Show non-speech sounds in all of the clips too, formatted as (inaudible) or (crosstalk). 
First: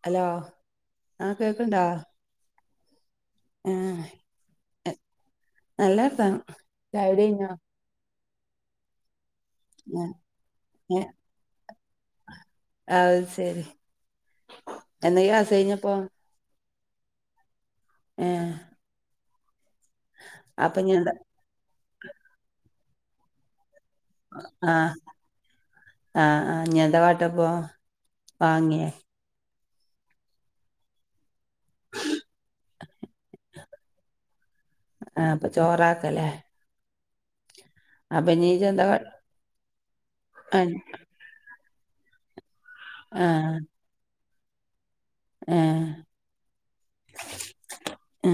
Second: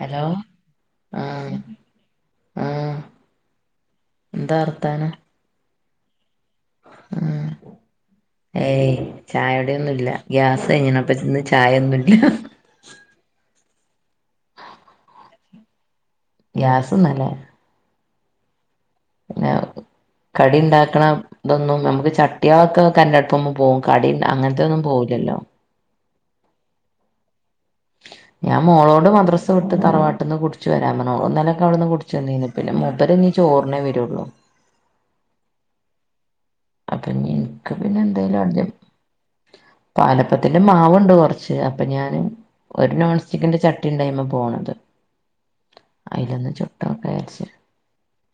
Hello ആ ആഹ് കേക്കണ്ടാ ആഹ് ആഹ് എന്താ വർത്താനം നല്ല വർത്താനം ചായകുടി ആഹ് കഴിഞ്ഞോ ഏയ് ചായുടി ആ, ഒന്നുംല്ല ഗ്യാസ്കഴിഞ്ഞിണ് ഏ അപ്പന്ന് ചായ ഒന്നും ഇല്ല അത് ശെരി എന്നേ ഗ്യാസ് കയിഞ്ഞപ്പം ഗ്യാസ് ഇന്നലെ ഏഹ് പിന്ന കടി അപ്പൊ ഇനി ഉണ്ടാക്കണ എന്താ ഇതൊന്നും നമുക്ക് ചട്ടിയാളൊക്കെ കരണ്ടടുപ്പ്മ്മെ പോവും കടി അങ്ങനത്തെൊന്നും പോവില്ലല്ലോ ആ ആഹ് ഇനി എന്താ കാട്ട അപ്പൊ ഞാൻ മോളോട് മദ്ര സവ്ട്ട് തറവാട്ട്ന്ന് കുടിച്ച് വരാന് പർഞ്ഞു ഓള് ഇന്നലൊക്കെ അവ്ട്ന്ന് കുടിച്ചവന്നീന്ന് പിന്നെ മുപ്പര് ഇനി ചോറിനേ വരോള്ളൂ ആ അപ്പ ചോറാക്കലേ അപ്പഞ്ഞി ഇൻക്ക് പിന്നെ എന്തെലും അഡ്‌ജെ ഇജ്ജ് എന്താ കാ പാലപ്പത്തിന്റെ ആഹ് മാവണ്ട് കൊർച്ച് അപ്പഞ്ഞ് ഞാന് ഒര് നോൺ സ്റ്റിക്കിന്റെ ചട്ടി കുട്ടിണ്ടയ്മ പോണത് ഏ അയിലൊന്ന് ചുട്ടോക്കാ വിചാരിച്ച് ഏ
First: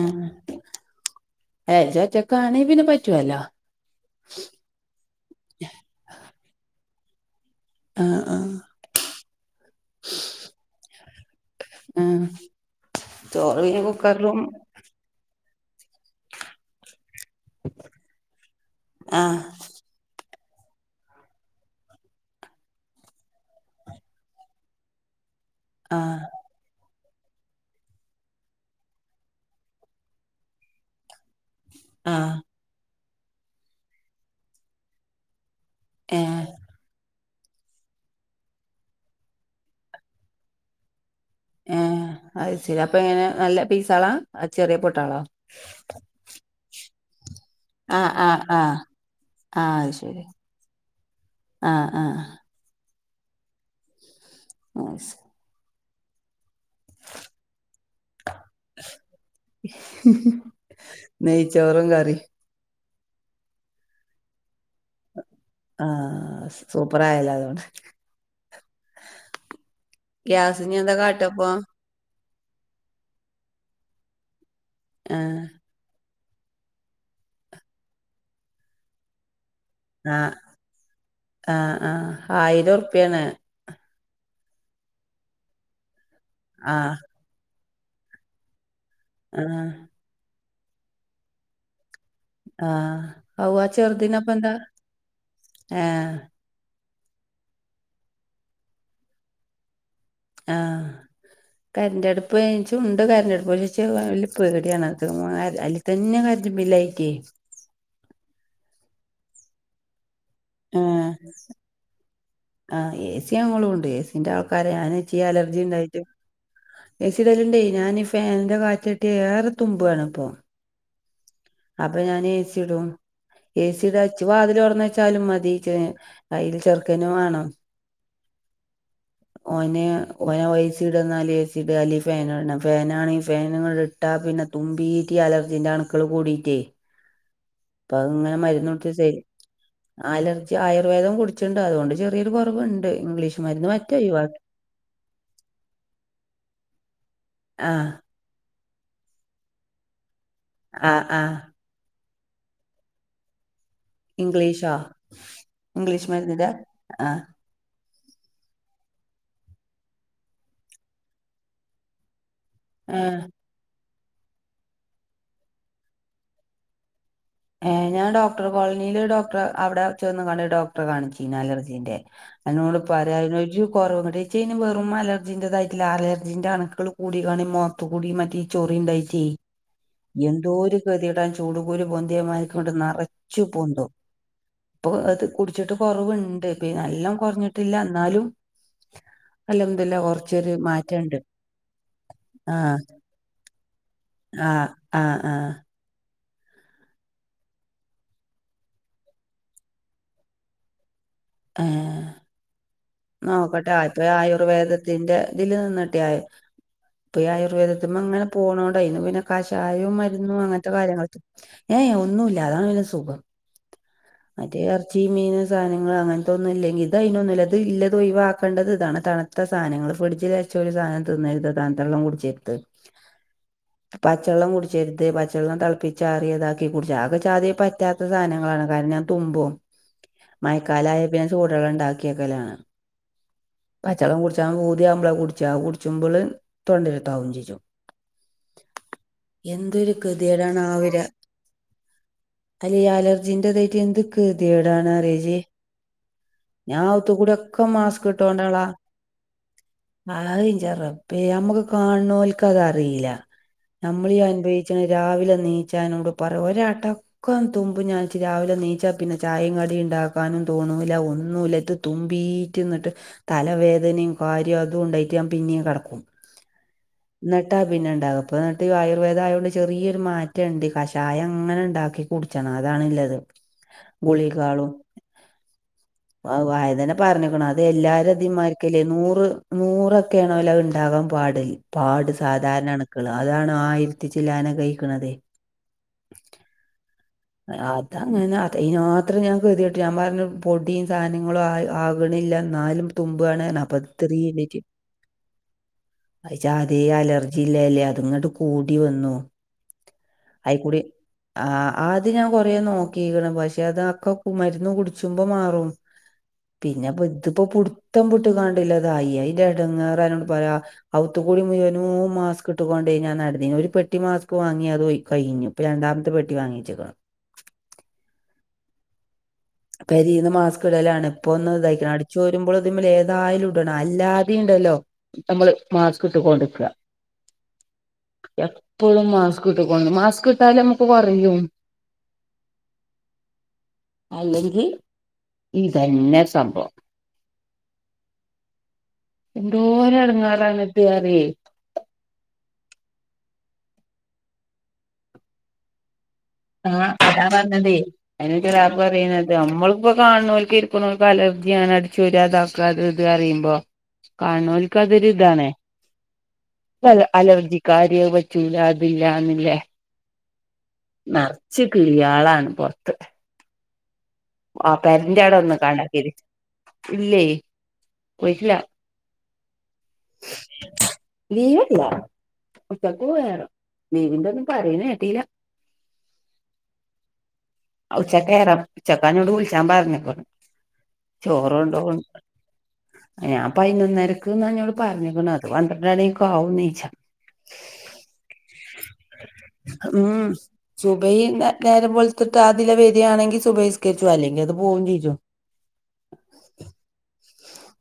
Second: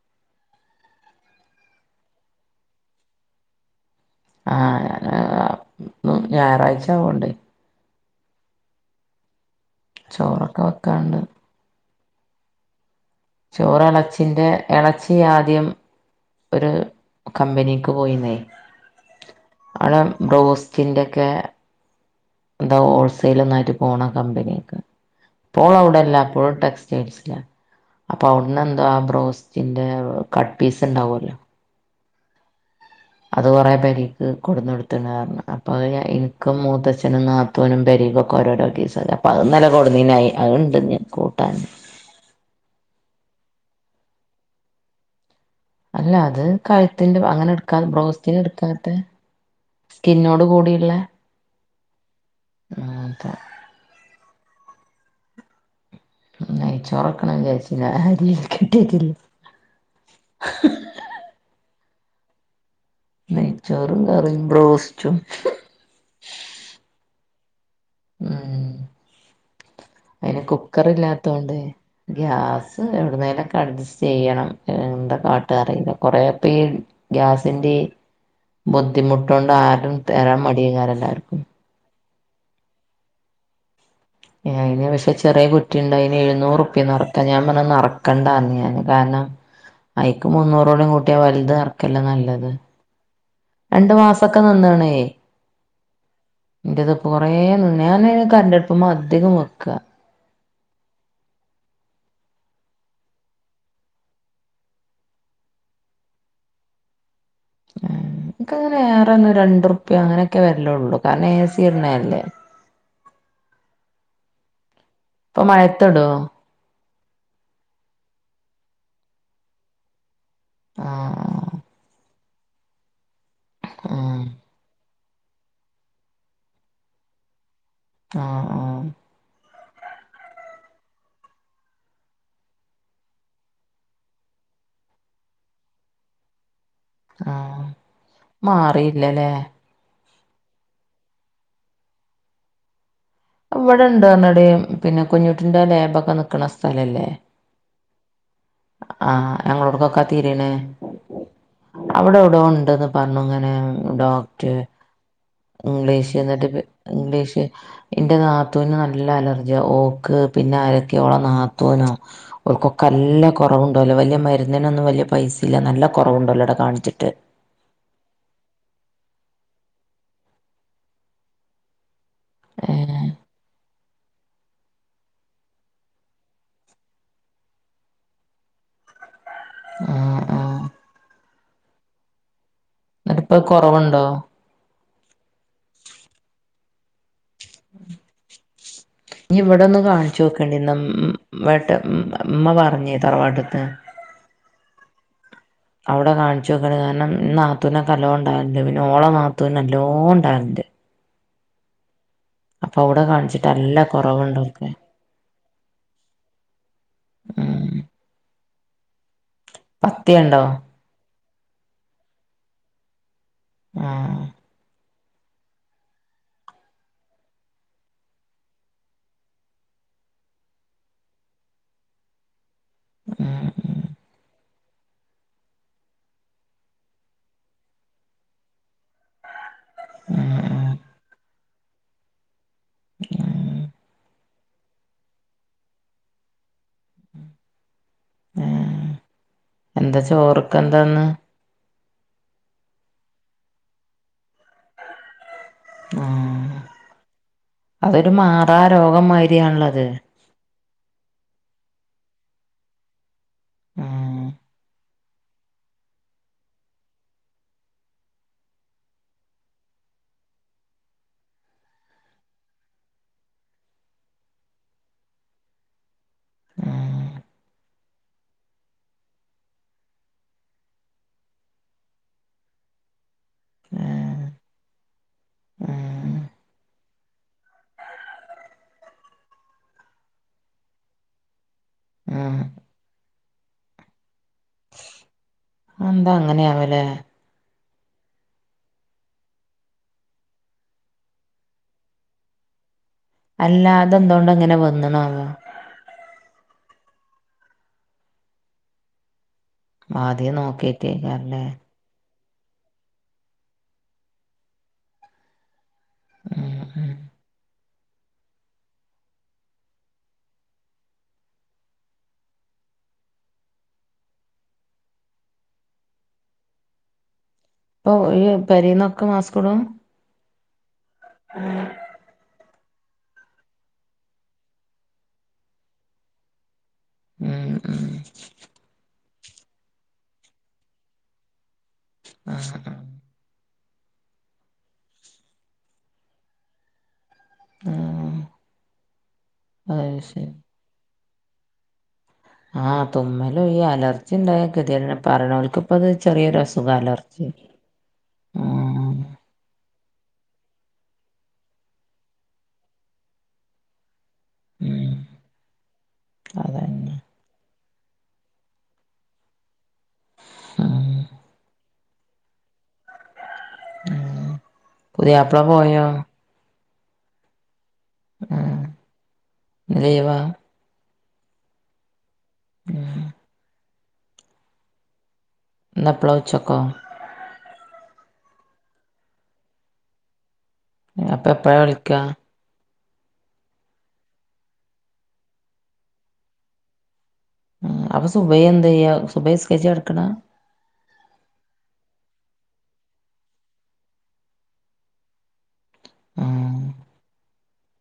ഏയ്‌ ഇജോറ്റക്കാണയ് പിന്നെ പറ്റോല്ലോ ആ ഞാന് ഞായറാഴ്ച ആവോണ്ടേ അ ആ ചോറൊക്ക വെക്കാണ്ട് ആ ചോറ് ചോറ്കുക്കർലും എളച്ചിന്റെ എളച്ചി ആദ്യം ഒര് കമ്പനീക്ക് പോയിന്നേ ആഹ് ആടെ ബ്രോസ്റ്റ്ന്റെക്കെ എന്താ ഹോൾസൈല് ഒന്നായിട്ട് പോണ കമ്പനീക്ക് ഇപ്പോള് ആഹ് അവ്ടെല്ല ഇപ്പോഴ് ടെക്സ് റ്റൈസിലാ അപ്പൊ അവ്ട്ന്ന് എന്തോ ആ ബ്രോസ്റ്റിന്റെ കട്ട് പീസ് ഉണ്ടാവല്ലോ ആഹ് അത് കുറേ പേരേക്ക് കൊട്ന്ന്ട്ത്ത്ണ് അർഞ്ഞു അപ്പൊഹ് ഞാ ഏഹ് ഇൻക്കും മൂത്തച്ഛനും നാ തൂനും പെരീകൊക്കെ ഓരോരോ കീസ് അപ്പം അത് ന്നലെ കൊടുന്നീനായി അത്ണ്ട് കൂട്ടാൻ ഏ അഹ് ശെരി അപ്പ എങ്ങനെ നല്ല പീസാളാ ചെറിയ പൊട്ടാളോ ല്ല അത് കാഴ്ത്തിന്റെ ഭാ അങ്ങനെ ഇട് ക്കാ ആഹ് ആഹ് ബ്രോസ്റ്റിന് ആഹ് ഇട്ക്കാത്തെ ആഹ് അത് ശരി സ്കിന്നോട് കൂടിയ്ള്ളേ ആഹ് ആഹ് മാത്ത ആ സ് നെയ്ച്ചോറക്കണം വിചാരിച്ചിനി അരി കിട്ടീട്ടില്ലാ നെയ്ച്ചോറും കറി നെയ്ച്ചോറും കറിം ബ്രോസ്റ്റും ആ സൂപ്പറായല്ലോ അതൊണ്ട് ഉം അയ്ന് ഗ്യാസിന് കുക്കറ് എന്താ കാട്ടപ്പൊ ഇല്ലാത്തൊണ്ട് ഗ്യാസ് എവിട്ന്നേലൊക്കെ അഡ്ജസ്റ്റ് ചെയ്യണം എന്താ ആഹ് കാട്ടാറീലാ കുറെ പീ ഗ്യാസിന്റെ ഈ ബുദ്ധിമുട്ടൊണ്ട് ആ ആഹ് തേരാ മടിയ്കാരം എല്ലാർക്കും ആഹ് ആ ആയിരർപ്പ്യണ് അയിന് പക്ഷെ ചെറിയ കുറ്റി ഉണ്ട് അയ്ന് എഴുന്നൂറ്പ്പ്യ ആഹ് നർക്കാൻ ഞാൻ പറഞ്ഞു അത് നറക്കണ്ടാന്ന് ഞാന് കാരണം ആഹ് ഐക്ക് മുന്നൂറുംടിം കൂട്ടിയാ വൽത് നറക്കല്ല നല്ലത് ആ അൗ രണ്ട് ചെർദിന മാസൊക്കെ അപ്പന്ത ഏ ന്റെത് കൊറെ നിന്ന് ഞാന് കരണ്ടട്പ്പ്മ്മേ അധികം വെക്കാ ആഹ് കരന്റട്പ്പ് ച്ചും ഉണ്ട് കരന്റട്പ്പ് ഇച്ച് അതിൽ പേടിയാണ് അത് (unintelligible) തന്നെ കരന്റ് ബില്ലായിറ്റെ നക്കങ്ങനെ എറെന്ന് രണ്ടുർുപ്പ്യ അങ്ങനെക്കെ വര്ല്ലള്ളൂ കാര്ണം എ സി ഇട്ണല്ലേ ആ എ സി ങ്ങളും ഇടും എ സീന്റെ ആൾക്കാരാ ഞന്ച്ചി ഇപ്പൊ അലർജി ഇണ്ടായിട്ട് മഴത്തിടോ? എ സി ടാല്ണ്ടേ ഞാന് ഈ ഫാൻന്റെ കാറ്റട്ടിയാ ഏറെ തുമ്പാണ് ഇപ്പൊ ആ ആഹ് അപ്പ ഞാന് എ സി ഇടും എ സി ഇടാ ആഹ് ച്ച് വാതില് ഒർന്ന ച്ചാലും മതീച്ച് അയ്ല് ചെർക്കനും വാണം ആ ആഹ് (inaudible) ഓന് ഓനാ ഓ എ സി ഇട്ന്നാല് എ സി ഇട് അല്ലെ ഫാനിടണം ഫേനാണേ ഫേനിങ്ങള് ഇട്ട പിന്നെ തുമ്പീട്ടി അലർജീന്റെ അണുക്കള് കൂടിയിറ്റേ ആ അപ്പൊ അതിങ്ങനെ മരുന്നിട്ട് ശെരി അലർജി ആയുർവേദം കുട്ച്ച്ണ്ട്. അതോണ്ട് ചെറിയൊരു കൊറവുണ്ട്. ഇംഗ്ലീഷ് മരുന്ന് മറ്റേ ഒഴിവാക്കി വടെണ്ട്ർണടീ പിന്നെ കുഞ്ഞുട്ടിന്റെ ലേബക്കെ നിക്കണ സ്ഥലല്ലേ ആഹ്. ആഹ്, ഞങ്ങളോട്ക്കൊക്കാ തീരീണെ ആഹ് ആഹ് അവ്ടൊവ്ടോണ്ട്ന്ന് പർണു ങ്ങനെ ഉം ഡോക്ടേ ഇംഗ്ലീഷോ ഇംഗ്ലീഷ് ന്നട്ട് പ് ആഹ് ഇംഗ്ലീഷ് ഇന്റെ നാത്തൂന് നല്ല അലർജ്യാ. ഓക്ക് പിന്നെ ആരക്കേ ഓള നാത്തൂനോ ഓൽക്കൊക്ക ഏഹ് ല്ല കൊറവുണ്ടോല്ലോ വല്യ മെര്ന്ന്നൊന്നും വെല്യ പൈസില്ല നല്ല കുറവുണ്ടുല്ലടാ കാൺച്ചിട്ട് ഏഹ്, ഞാൻ ഡോക്ടർ കോൾനീല് ഡോക്ടറെ അവ്ടെ ചെന്ന്കാണ്ട് ഡോക്ടറെ കാണിച്ചീന് അലർജീന്റെ അന്നോട് ഏഹ് പറയാനൊരു കൊറവു കുടെച്ചി ഇനി വെറും അലജിന്റെതായിട്ടില്ല, ആർജിന്റെ അണുക്കള് കൂടി കാണേ മൊ (unintelligible) പ്പുകുടീ മറ്റേ ഈ ചൊറിണ്ടായിറ്റേ (unintelligible) യെന്തോര് കെത്യടാ, ചൂടുകുരു പൊന്തിയമാര്ക്ക്ണ്ട് എന്നിട്ടിപ്പോ നറച്ച് പൊന്തും. കുറവുണ്ടോ പ്പൊ അത് കുട്ച്ചിട്ട് കൊർവ്ണ്ട്. പീ നല്ലം കൊർഞ്ഞിട്ടില്ല ന്നാലും യി വടൊന്ന് കാൺച്ചോക്കണ്ടി. ന്നം വടെ ഉം ഉം മ്മ ആഹ് പർഞ്ഞി തറവാട്ട്ത്തെ ആഹ്, ആഹ്, ആഹ് ഔടെ കാൺച്ചോക്കണ്ടി. കാര്ണം നാത്തൂനൊകല്ലോണ്ടാൽണ്ട്. പിന്നെ ഓള നാത്തൂനല്ലോണ്ടാൽണ്ട്. ഏഹ്. അപ്പൊ ഔടെ കാ നോക്കട്ടെ ആദ്തെ ആയുർവേദ് തിന്റെതില് ന്ന്ട്ടെ പ്പെഈ ഉം ആയുർവേദത്തിമ്മേങ്ങനെ പോണോണ്ടെയ്ന്ന് പിന്നെ കഷായോം മര്ന്നും പത്തിയണ്ടോ അങ്ങൻത്തെ കാര്യങ്ങൾക്കെ ഏ ഏ ഒന്നൂല്ല. അതാണ് പിന്നെ സുഖം ആഹ്. മറ്റേ എർച്ചി, മീന് സാനങ്ങള് അങ്ങൻത്തൊന്നുല്ലെങ്കി തയ്നൊന്നുല്ല്യ. ത് ഇല്ലത് ഒയിവാക്കണ്ടത് താണ്. തണ്ത്ത സാനങ്ങള്, ഫ്രഡ്ജില് വെച്ചൊരു സാനം തിന്നര്ത്. തണ്ത്തള്ളം കുട്ച്ചെര്ത്. ഉം ഉം പച്ചള്ളം കുടി ച്ചെര്ത് പച്ചള്ളം തെൾപ്പിച്ചാറിയതാക്കി കുട്ച്ച ആകെ ചാതി പറ്റാത്ത സാനങ്ങളാണ് കാര്ണം നാൻ തുമ്പും. ഉം മയക്കാലായ പിന്നെ ചൂടെള്ളണ്ടാക്കിക്കലാണ്. ഉം ഉം പച്ചള്ളം കുട്ച് ച്ചാ പൂതിയാവ്മ്പളാ കുട്ച്ചാ, കുട്ച്ചുമ്പള് തൊണ്ടെലെര്താവും ചെജും. ഉം എന്തൊരു എന്താ ചോറ്ക്ക് കെത്യേടാണാ ആ എന്താന്ന് ഒരാ അല്ലീ ഈ അലർജിന്റെതെയ്ട്ട് എന്ത് കെ ത്യേടാണറിയോജി. ആഹ് ഞാ ഔ ഔത്തു കൂടൊക്ക മാസ്ക് അതൊരു മാറാ ട്ടോണ്ടാളാ രോഗം മാതിരിയാണല്ലത് ആഹ് ൻ്റെ റബ്ബേ അമ്മക്ക് കാൺണോൽക്കതറീലാ. നമ്മളീ ഉം അൻഭവിച്ച്ണ രാവിലെ അത് നീച്ചാനോട് പറ ഒരാട്ടം. ക്കം തുമ്പും ഞാൻച്ച് രാവിലെ നീച്ചാ പിന്നെ ചായേം കടിണ്ടാക്കാനും തോണൂല്ല ഒന്നുല്ലത് തുമ്പീറ്റ്ന്നട്ട് തലവേദനിം കൊരിം അതുണ്ടായ്റ്റ് ഞാൻ പിന്നിം കെടക്കും. ഉം ന്നട്ടാ പിന്നെണ്ടാവ പ്പന്നെട്ട് ഈ ആയുർവേദായോണ്ട് ചെറിയൊര് മാറ്റണ്ട്. കഷായങ്ങനെണ്ടാക്കി കുട്ച്ചണം അതാണ്ല്ലെത്. ഉം ഗുളികാളും, ഉം അ വാ അതന്നെ പർഞ്ഞീക്ക്ണു. അത് എല്ലാരും അതേമാര്ക്കല്ലേ നൂറ് നൂറൊക്കെണോലേ അഅ്ണ്ടാകാൻ പാട്. പാട് ഉം സാധാര്ണ അണ്ക്കള് അതാണ് ആയിര്ത്തിച്ചില്ലാനക്കായ്ക്ക്ണതേ. അ എന്താ അങ്ങനെയാവൊലെ. അയ് അതങ്ങന അതെയ്നാത്രം ഞാൻ കെതിയെട്ട് ഞാൻ പർഞ്ഞു പൊടീം സാനങ്ങളുആയി ആവ് വ്ണില്ലാ ന്നാലും തുമ്പുവാണ് (unintelligible) അല്ല അതെന്തോണ്ട് അങ്ങനെ (unintelligible) വന്നണാവോ അയ്ച്ചാദ്യേ അലർജില്ലേല്ലേ അത്ങ്ങട്ട് കൂടി വന്നു. ആദ്യം ആയ്ക്കൂട്യേ നോക്കിട്ടേക്കാരല്ലേ ആഹ് ആദ്യം ഞാൻ കൊറേ നോക്കീക്ക്ണ്. പഷെ അതൊക്കെ മര്ന്ന് കുട്ച്ചുമ്പം മാറും ഉം ഉം പിന്നെപ്പൊ ത്പ്പോ പുട്ത്തം പുട്ട്കാണ്ടില്ലതായി. അയിൻ്റെടങ്ങാറന്നോട് പറ്യാ ഔത്തു കൂടി മുഴുവനും മാസ്ക് ഇട്ടുകൊണ്ട് ഞാൻ നടന്ന ഒരു പെട്ടി മാസ്ക് വാങ്ങി അതികഴിഞ്ഞു ഇപ്പം രണ്ടമത്തെ പെട്ടി വാങ്ങിച്ചേക്കണം ഒ ഈ പെരിന്നൊക്കെ മാസ്ക് ഇടും പെരിന്ന് മാസ്ക് ഇടലാണ് ഇപ്പോ ഒന്ന് ഇതയിക്ക് ണ് ചോരുമ്പോൾ ഇതിമ്മ ൽ ഏതായാലും ഇടണ അല്ലാതെയ ഇണ്ടല്ലോ നമ്മള് മാസ്ക് ഇട്ട് കൊണ്ട് നിക്ക എം ഇം എപ്പോഴും മാസ്ക് കിട്ടോണ്ട് മാസ്ക് കിട്ടാലേ നമുക്ക്കെറയും ആഹ ആ അല്ലെങ്കിൽ ഇതന്നെ സംഭവം ഏ എ ന്തോര് എടങ്ങർണ് പറയ ഇത് ആതുമ്മൽ ഈ അലർജി ഉണ്ടായ കതി യേട് നെ പറയണേൽ ക്ക് ഇപ്പത് ചെറിയൊ ഒരു അസ് ആ അതാ പറഞ്ഞ തേ അതനെ കാക്കു ഉം പറയുന്നത് നമ്മളിപ്പോ കാണുന്നൽ. ഇരിക്കുന്നവക്കക്ക് അലർജി യാണ് അടിച്ചു രോ ഇക്കഅത് ഇത് പറിയുമ്പോ ഉം കാണോലിക്കാതൊരു അതന്നെ ഇതാണ്അലർജി കാര്യ പാ റ്റുല എന്നില്ലെ ആം നറച്ച് കിളിയ ൾആളാണ് പൊറത്ത് ആ പെരന്റെറെ പുതിയാപ്ല ആട ഒന്ന് പോയോ കണ്ടാക്കീ ഇല്ലേ പോയിറ്റ് ഇല്ല ഉം ഇന്ന് ലീവാ ലീവ് ഇല്ല ഉം ഉച്ചക്ക്പോയറോ നീവിന്റെ ഒന്നും പറയ കേട്ടില്ല നപ്പ്ള ഉച്ചൊക്കോ ഉച്ചക്കയറ ഉച്ചക്ക എ നോട് വിളിച്ചാൻ പറഞ്ഞക്കോ അപ്പൊ എപ്പഴാ ചോറണ്ടോ വിളിക്കാ ഞാൻ പതിനൊന്നരക്ക് എന്നോട് പറഞ്ഞണു അത് പന്ത്രണ്ടാണക്കും ആവും നീ ച്ചാൻ അപ്പൊ സുബയ എന്ത ചെയ്യ സുബെ നിസ്ക്കരിച്ച് കടക്ക് ണ സുബൈ നേരം വെൾത്ത് താ അതില വേദയാണെങ്കിൽ സുബൈസ്കരിച്ചോ അല്ലെങ്കിൽ അത് പോകയും ച്ിച്ചോ ഇം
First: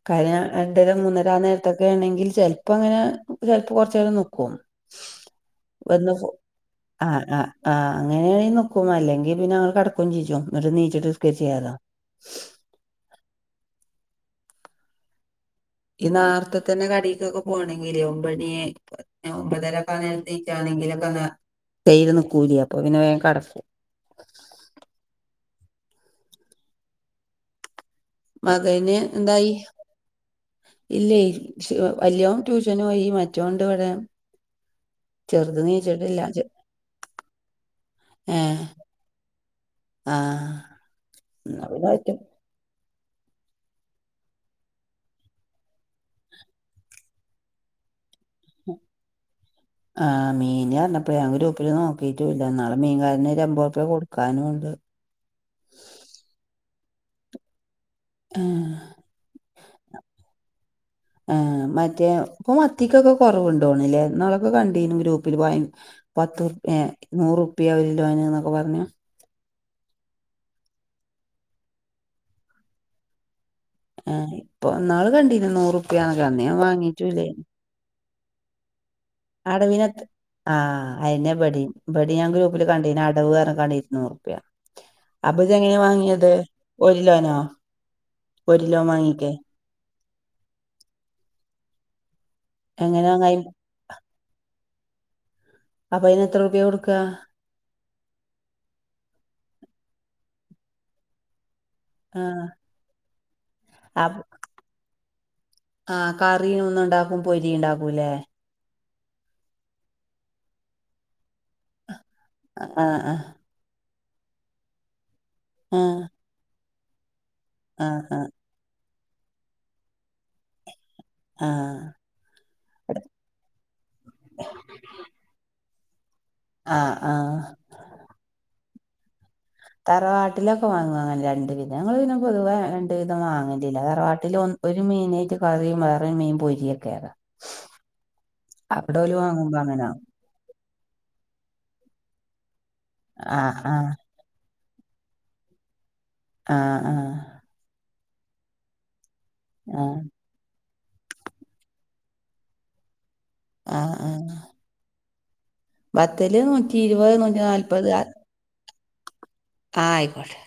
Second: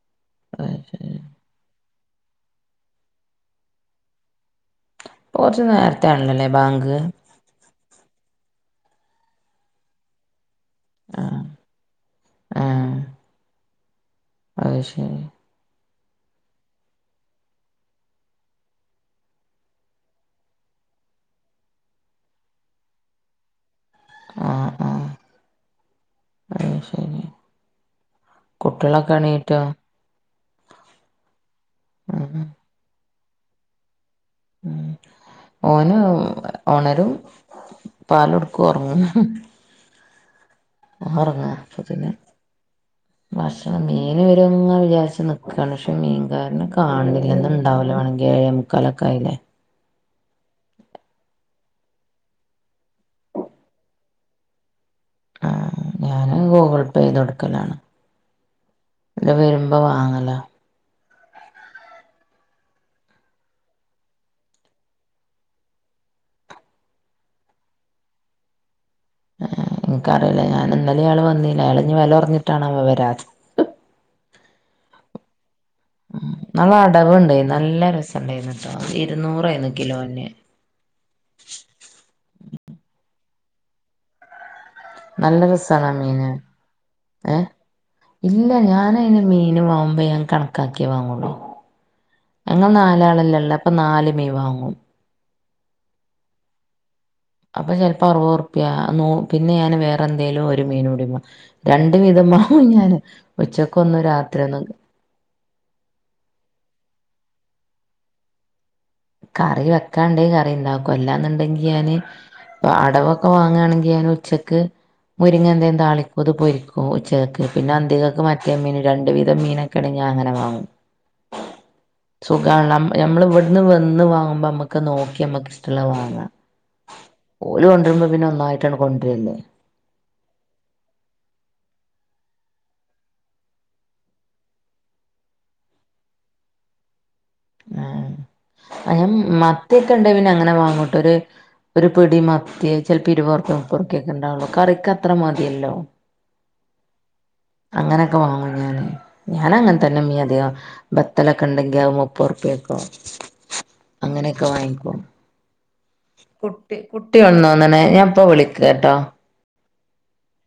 കാര്യ രണ്ടരം മൂന്നര എത നേരത്തൊക്കെ ഉണെങ്കിൽ ചിലപ്പോ അങ്ങനെ ചെിലപ്പൾ കുറച്ച നേരം നോക്കും ഇപ്പൊ കൊറച്ച് നേരത്തെ വന്ന് ആണല്ലോല്ലേ ബാങ്ക് ആഹ ആഹ ആഹ് അങ്ങനൊണെങ്ക നോക്കും അല്ലെങ്കിൽ പിന്നെ അവ കിടക്കയും ചീച്ചും നീച്ചി നിസ്കരിക്കചെയ്യാതോ ആഹ അത്ശരി ഈ നാർത്തെ തന്നെ കടക്ക്ക്കെ പോകണങ്കില് ഒമ്പണിയെ ഒൻമ്പതരൊക്കെ അങ്ങ എത്തിച്ചാണെങ്കിലൊക്കെ അ തര് നക്കൂല അപ്പൊ പിന്നെകടക്കും ആഹ ആഹ അത ശരി മകന് എന്തായി കുട്ടികളൊക്കെണീറ്റോ ഇല്ലേ വലേൻ ഉം ട്യൂഷനും പ്പോയി മറ്റോണ്ട് ഇവിടെ ചെറുത് നീച്ചിട്ടില്ല ചെ ഓൻഓണരും പാല് കെടുക്കു ഒറങ്ങും ആ ഒന്ന് ഒറങ്ങ അപ്പ (inaudible) ഭക്ഷണം മീൻ വരോന് വിചാരിച്ച് നിക്ക്ണ് പക്ഷെ മീൻകാരെ കാണണില്ലന്ന് ഇന്ണ്ടാവലോ വണെങ്കിൽ ഏഴെ മുക്കാലക്കായി ലെ ആഹ് മീന് പറഞ്ഞപ്പ ഞാൻ ഗ്രൂപ്പില് നോക്കിയിറ്റുല്ല ഇന്നാള് മീൻകാരന് അമ്പത് രൂപ കൊടുക്കാനും ഇണ്ട് ആഹ് ഞാന് ഗൂഗിൾ പേ ചെയ്ത് കൊടുക്കലാണ് ആഹ് ഇതിലെ വരുമ്പോ വാങ്ങല ആഹ് മറ്റേ ഇപ്പൊ മത്തിക്കൊക്കെ കുറവുണ്ടോണില്ലേ ഇന്നാളൊക്കെ കണ്ടീനു ഗ്രൂപ്പിൽ ബയ പത്ത് ഏ നൂറുപ്പിയ ഒരു കിലോന് എന്നൊക്കെ പറഞ്ഞു എനിക്കറിയില്ല ഞാന് ഇന്നലെ ഒരാള് വന്നില്ല അ യാള്ഞ് വില കുറഞ്ഞിട്ടാണാവോ വരാത് ആഹ് ഇപ്പൊ നാള് കണ്ടിന്ന് നൂറുപ ഉം ഇന്നാള് അടവുണ്ട് നല്ല രസണ്ടായിരുന്നുട്ടോ ഇരുന്നൂറായിരുന്നു അടവിന് കിലോന് ആഹ് അയന്നെ ഇബെടി ഇബെടി ഞാൻ ഗ്രൂപ്പില് കണ്ടിന്ന് അടവ് പറഞ്ഞുങ്ങാട് കണ്ടിരുന്നു ഇരുന്നൂർ രൂപ അപ്പ നല്ല ഇജ്ജെങ്ങനെ രസാണോ മീന് വാങ്ങിയത് ഏ ഒരുകിലോനോ ഇല്ല ഞാൻ അതിന് മീന് വാങ്ങുമ്പോ ഞാൻ കണക്ക കാണക്കാക്കിയേ വാങ്ങുള്ളൂ ഞങ്ങൾ എങ്ങനെ വാങ്ങാ നാലാളല്ലേ ഇള്ളേ അപ്പൊ നാല് മീൻ വാങ്ങും അപ്പൊ അയ്ന് എത്ര രൂപ്യാ കൊടുക്കുക അപ്പൊ ചെലപ്പോ അറുവുറുപ്പ്യാ പിന്നെ ഞാന് വേറെ എന്തേലും ഒരു മീൻ കുടിവാങ്ങും രണ്ട് വിതം ആഹ് വാങ്ങും ഞാൻ ഉച്ചക്ക് ഒന്ന് അപ് രാത്രി ഒന്ന് ആഹ് കറീ ഒന്നും ഉണ്ടാക്കും പൊരി ഉണ്ടാക്കുംല്ലേ കറി വെക്കാണ്ട് കറി ഉണ്ടാവും എല്ലാന്നുണ്ടെങ്കി ഞാന് ആഹ് ആഹ് അടവൊക്കെ വാങ്ങ (unintelligible) ഉച്ചക്ക് മുരിങ്ങ എന്തങ്കിലും ആഹ് താളിക്കും ഇത് പൊരിക്കും ഉച്ചക്ക് പിന്നെ ആഹ് അന്തിക്കക്ക് ആഹ് (unintelligible) രണ്ട് വിതം മീനോക്കെ ആണെങ്കിൽ ഞാൻ അങ്ങനെ വാങ്ങും ആഹ് സുഖളാ നമ്മൾ ഇവിടുന്ന് വന്ന് വാങ്ങുമ്പോ നമ്മുക്ക് നോക്കി നമ്മുക്ക് ഇഷ്ടമുള്ള വാങ്ങാം ആഹ് ആഹ് ഓല് കൊണ്ട്രുമ്പോ പിന്നെ ഒന്നായിട്ടങ്‌ കൊണ്ട്രല്ലേ തറവാട്ടിലൊക്കെ വാങ്ങു അങ്ങനെ രണ്ട് വിധംഞങ്ങങ്ങള് പിന്നെ പൊതുവേ രണ്ടു വിധം വാങ്ങലില്ല തറവാട്ടിൽ ഒരു മീനെറ്റ് കറി വേറൊരു മീൻ പൊരിയൊക്കെ ആഹ് അവിടെ അങ്ങനെ ഓല് വാങ്ങുമ്പോ അങ്ങനെ മത്തിയക്കെ ഉണ്ടങ്കിൽ പിന്നെ അങ്ങനെ വാങ്ങുട്ടോ ഒരു ഒരു പിടി മത്തി ചിലപ്പോ ആഹ് ഇരുപതുർപിയാ ആഹ് മുപ്പതുർപിയ ഒക്കെ ഉണ്ടാവുള്ളു കറിക്ക് അത്ര മതിയല്ലോ ആഹ് ആഹ് അങ്ങനൊക്കെ വാങ്ങും ഞാന് ഞാനങ്ങനെ ആഹ് തന്നെ മീന് അതികം ബത്തളോക്കെ ഉണ്ടെങ്കിൽ അത് മുപ്പറുപ്പ്യൊക്കോ ആഹ് ആഹ് അങ്ങനെയൊക്കെ വാങ്ങിക്കും ബത്തല് കുട്ടി നൂറ്റി ഇരുപത് നൂറ്റി കുട്ടിഉണന്ന് തോന്നണ് നാല്പത് ഞാൻ ഇപ്പ വിളിക്കട്ടോ ആഹ് ആയിക്കോട്ടെ